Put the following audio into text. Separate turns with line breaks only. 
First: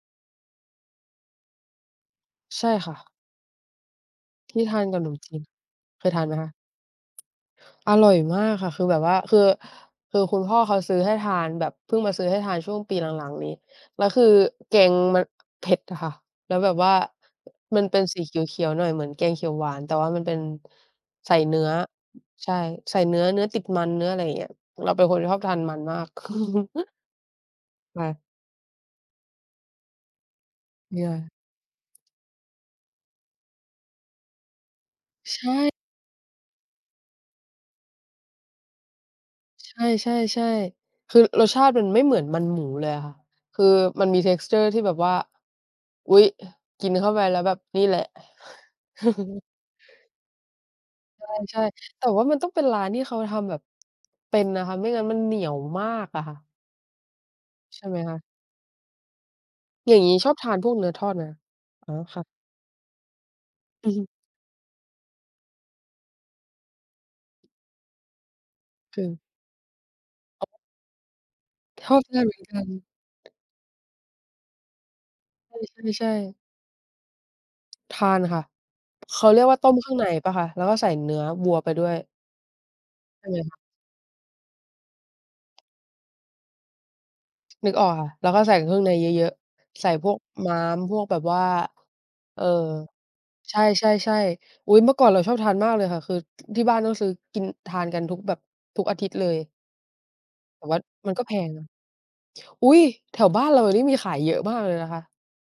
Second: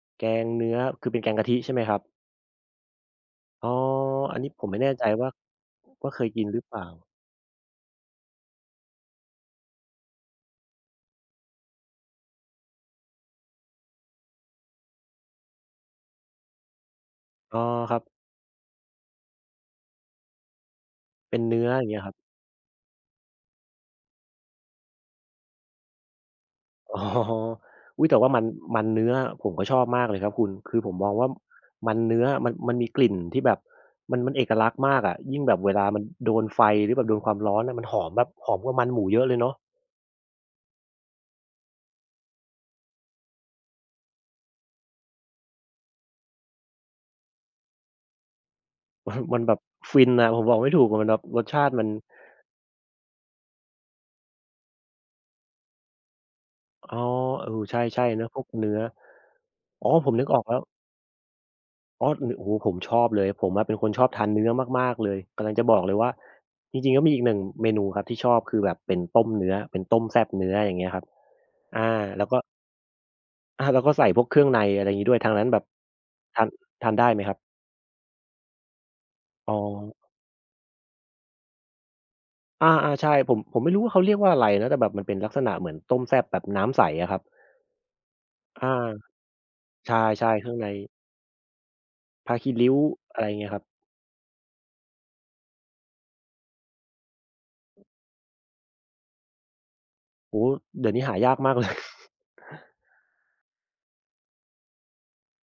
แกงเนื้อ คือเป็นแกงกะทิใช่ไหมครับ?
ใช่ค่ะ
อ๋อ อันนี้
ที
ผ
่
ม
ท
ไม่
า
แ
น
น่
กั
ใ
บ
จ
หนม
ว่
จ
า
ีน เค
ว่า
ย
เ
ท
ค
าน
ย
ไหม
กิน
คะ?
หรือเปล่า?
อร่อยมากค่ะ คือแบบว่า คือ คือคุณพ่อเขาซื้อให้ทานแบบ เพิ่งมาซื้อให้ทานช่วงปีหลัง ๆ นี้ แล้วคือแกงมัน เผ็ดอะค่ะ แล้วแบบว่า
อ๋อ
มัน
ค
เ
ร
ป
ั
็
บ
นสีเขียว ๆ หน่อยเหมือนแกงเขียวหวาน แต่ว่ามันเป็น ใส
เป
่
็นเ
เ
น
น
ื
ื้
้อ
อ
อย่างเงี้ยครับ
ใช่ ใส่เนื้อ เนื้อติดมัน เนื้ออะไรเงี้ย เราเป็นคนที่ชอบทานมันมาก
อ๋อ
ค
อุ๊
่
ย แต่
ะ
ว่ามัน มันเนื้อ ผมก็ชอบมากเลยครับคุณ คือผมมองว่า
[unintelligible]
มันเนื้อ มัน มันมีกลิ่นที่แบบ มัน มันเอกลักษณ์มากอะ ย
ใ
ิ่ง
ช
แบบเว
่
ลามันโดนไฟ หรือแบบโดนความร้อนอะ มันหอม แบบหอมกว่ามันหมูเยอะเลยเนาะ
ใช่ ๆ ๆ คือรสชาติมันไม่เหมือน มันหมูเลยอะค่ะ คือมันมี texture ที่แบบว่า อุ๊ย กินเข้าไปแล้วแบบนี่แหละ
มันแบบฟินอะ ผมบอกไม่ถูกอะ มันแบบรส
ใ
ช
ช่
าติมัน
ๆ แต่ว่ามันต้องเป็นร้านที่เขาทำแบบ เป็นนะคะ ไม่งั้นมันเหนียวมากอะค่ะ
อ๋อ เออ ใช
ใช่ไหม
่
ค
ๆ
ะ?
เนาะ พวกเนื้อ อ๋อ
อย่าง
ผ
ง
ม
ี้
นึ
ช
ก
อบ
ออก
ท
แ
า
ล้
น
ว
พวกเนื้อทอดนะ อ๋อ
อ๋อ น
ค่ะ
โอ้โฮ ผมชอบเลย ผมอะเป็นค
อ
น
ื
ช
ม
อบทานเนื้อมาก ๆ เลย กำลังจะบอกเลยว่า จริง ๆ ก็มีอีกหนึ่งเมนูครับที่ชอบ คือแบบเป็น
คือ
ต้มเนื้อ เป็นต้มแซ่บเนื้อ อย่างเงี้ยครับ อ
ช
า
อบด้
แล
วย
้ว
เห
ก
ม
็
ือนกัน
อา แล้วก็ใส่พวกเครื่องใน อะไรอย่างงี้ด้วย ทางนั้นแบบ
ใช่ ๆ ๆ
ทาน ทานได้ไหมครับ?
ทานค่ะ เขาเรียก
อ๋
ว่า ต้มเครื่อง
อ
ในเปล่าคะ? แล้วก็ใส่เนื้อวัวไปด้วย
อา ๆ ใช่
ใช่
ผ
ไห
ม
ม?
ผมไม่รู้ว่าเขาเรียกว่าอะไรนะ แต่แบบมันเป็นลักษณะเหมือนต้มแซ่บแบบน้ำใสอะครับ
นึกออกค่ะ แล้วก็ใส่
อา
เครื่องในเยอะ ๆ ใส
ใช
่พวก
่ ๆ เคร
ม
ื่
้
อง
า
ใ
ม
น
พวกแบบว่า
ผ้า
เออ
ขี้ริ้ว อะไรเงี้ย
ใช
ครับ
่ ๆ ๆ อุ๊ย เมื่อก่อนเราชอบทานมากเลยค่ะ คือ ที่บ้านต้องซื้อกิน ทานกันทุกแบบทุกอาทิตย์เลย
โอ้โฮ
แต่ว่า
เดี๋ยวนี้
ม
ห
ั
า
นก็
ย
แ
า
พ
กม
ง
าก
น
เล
ะ
ย
อุ๊ย แถวบ้านเรานี่ มีขายเยอะมากเลยนะคะ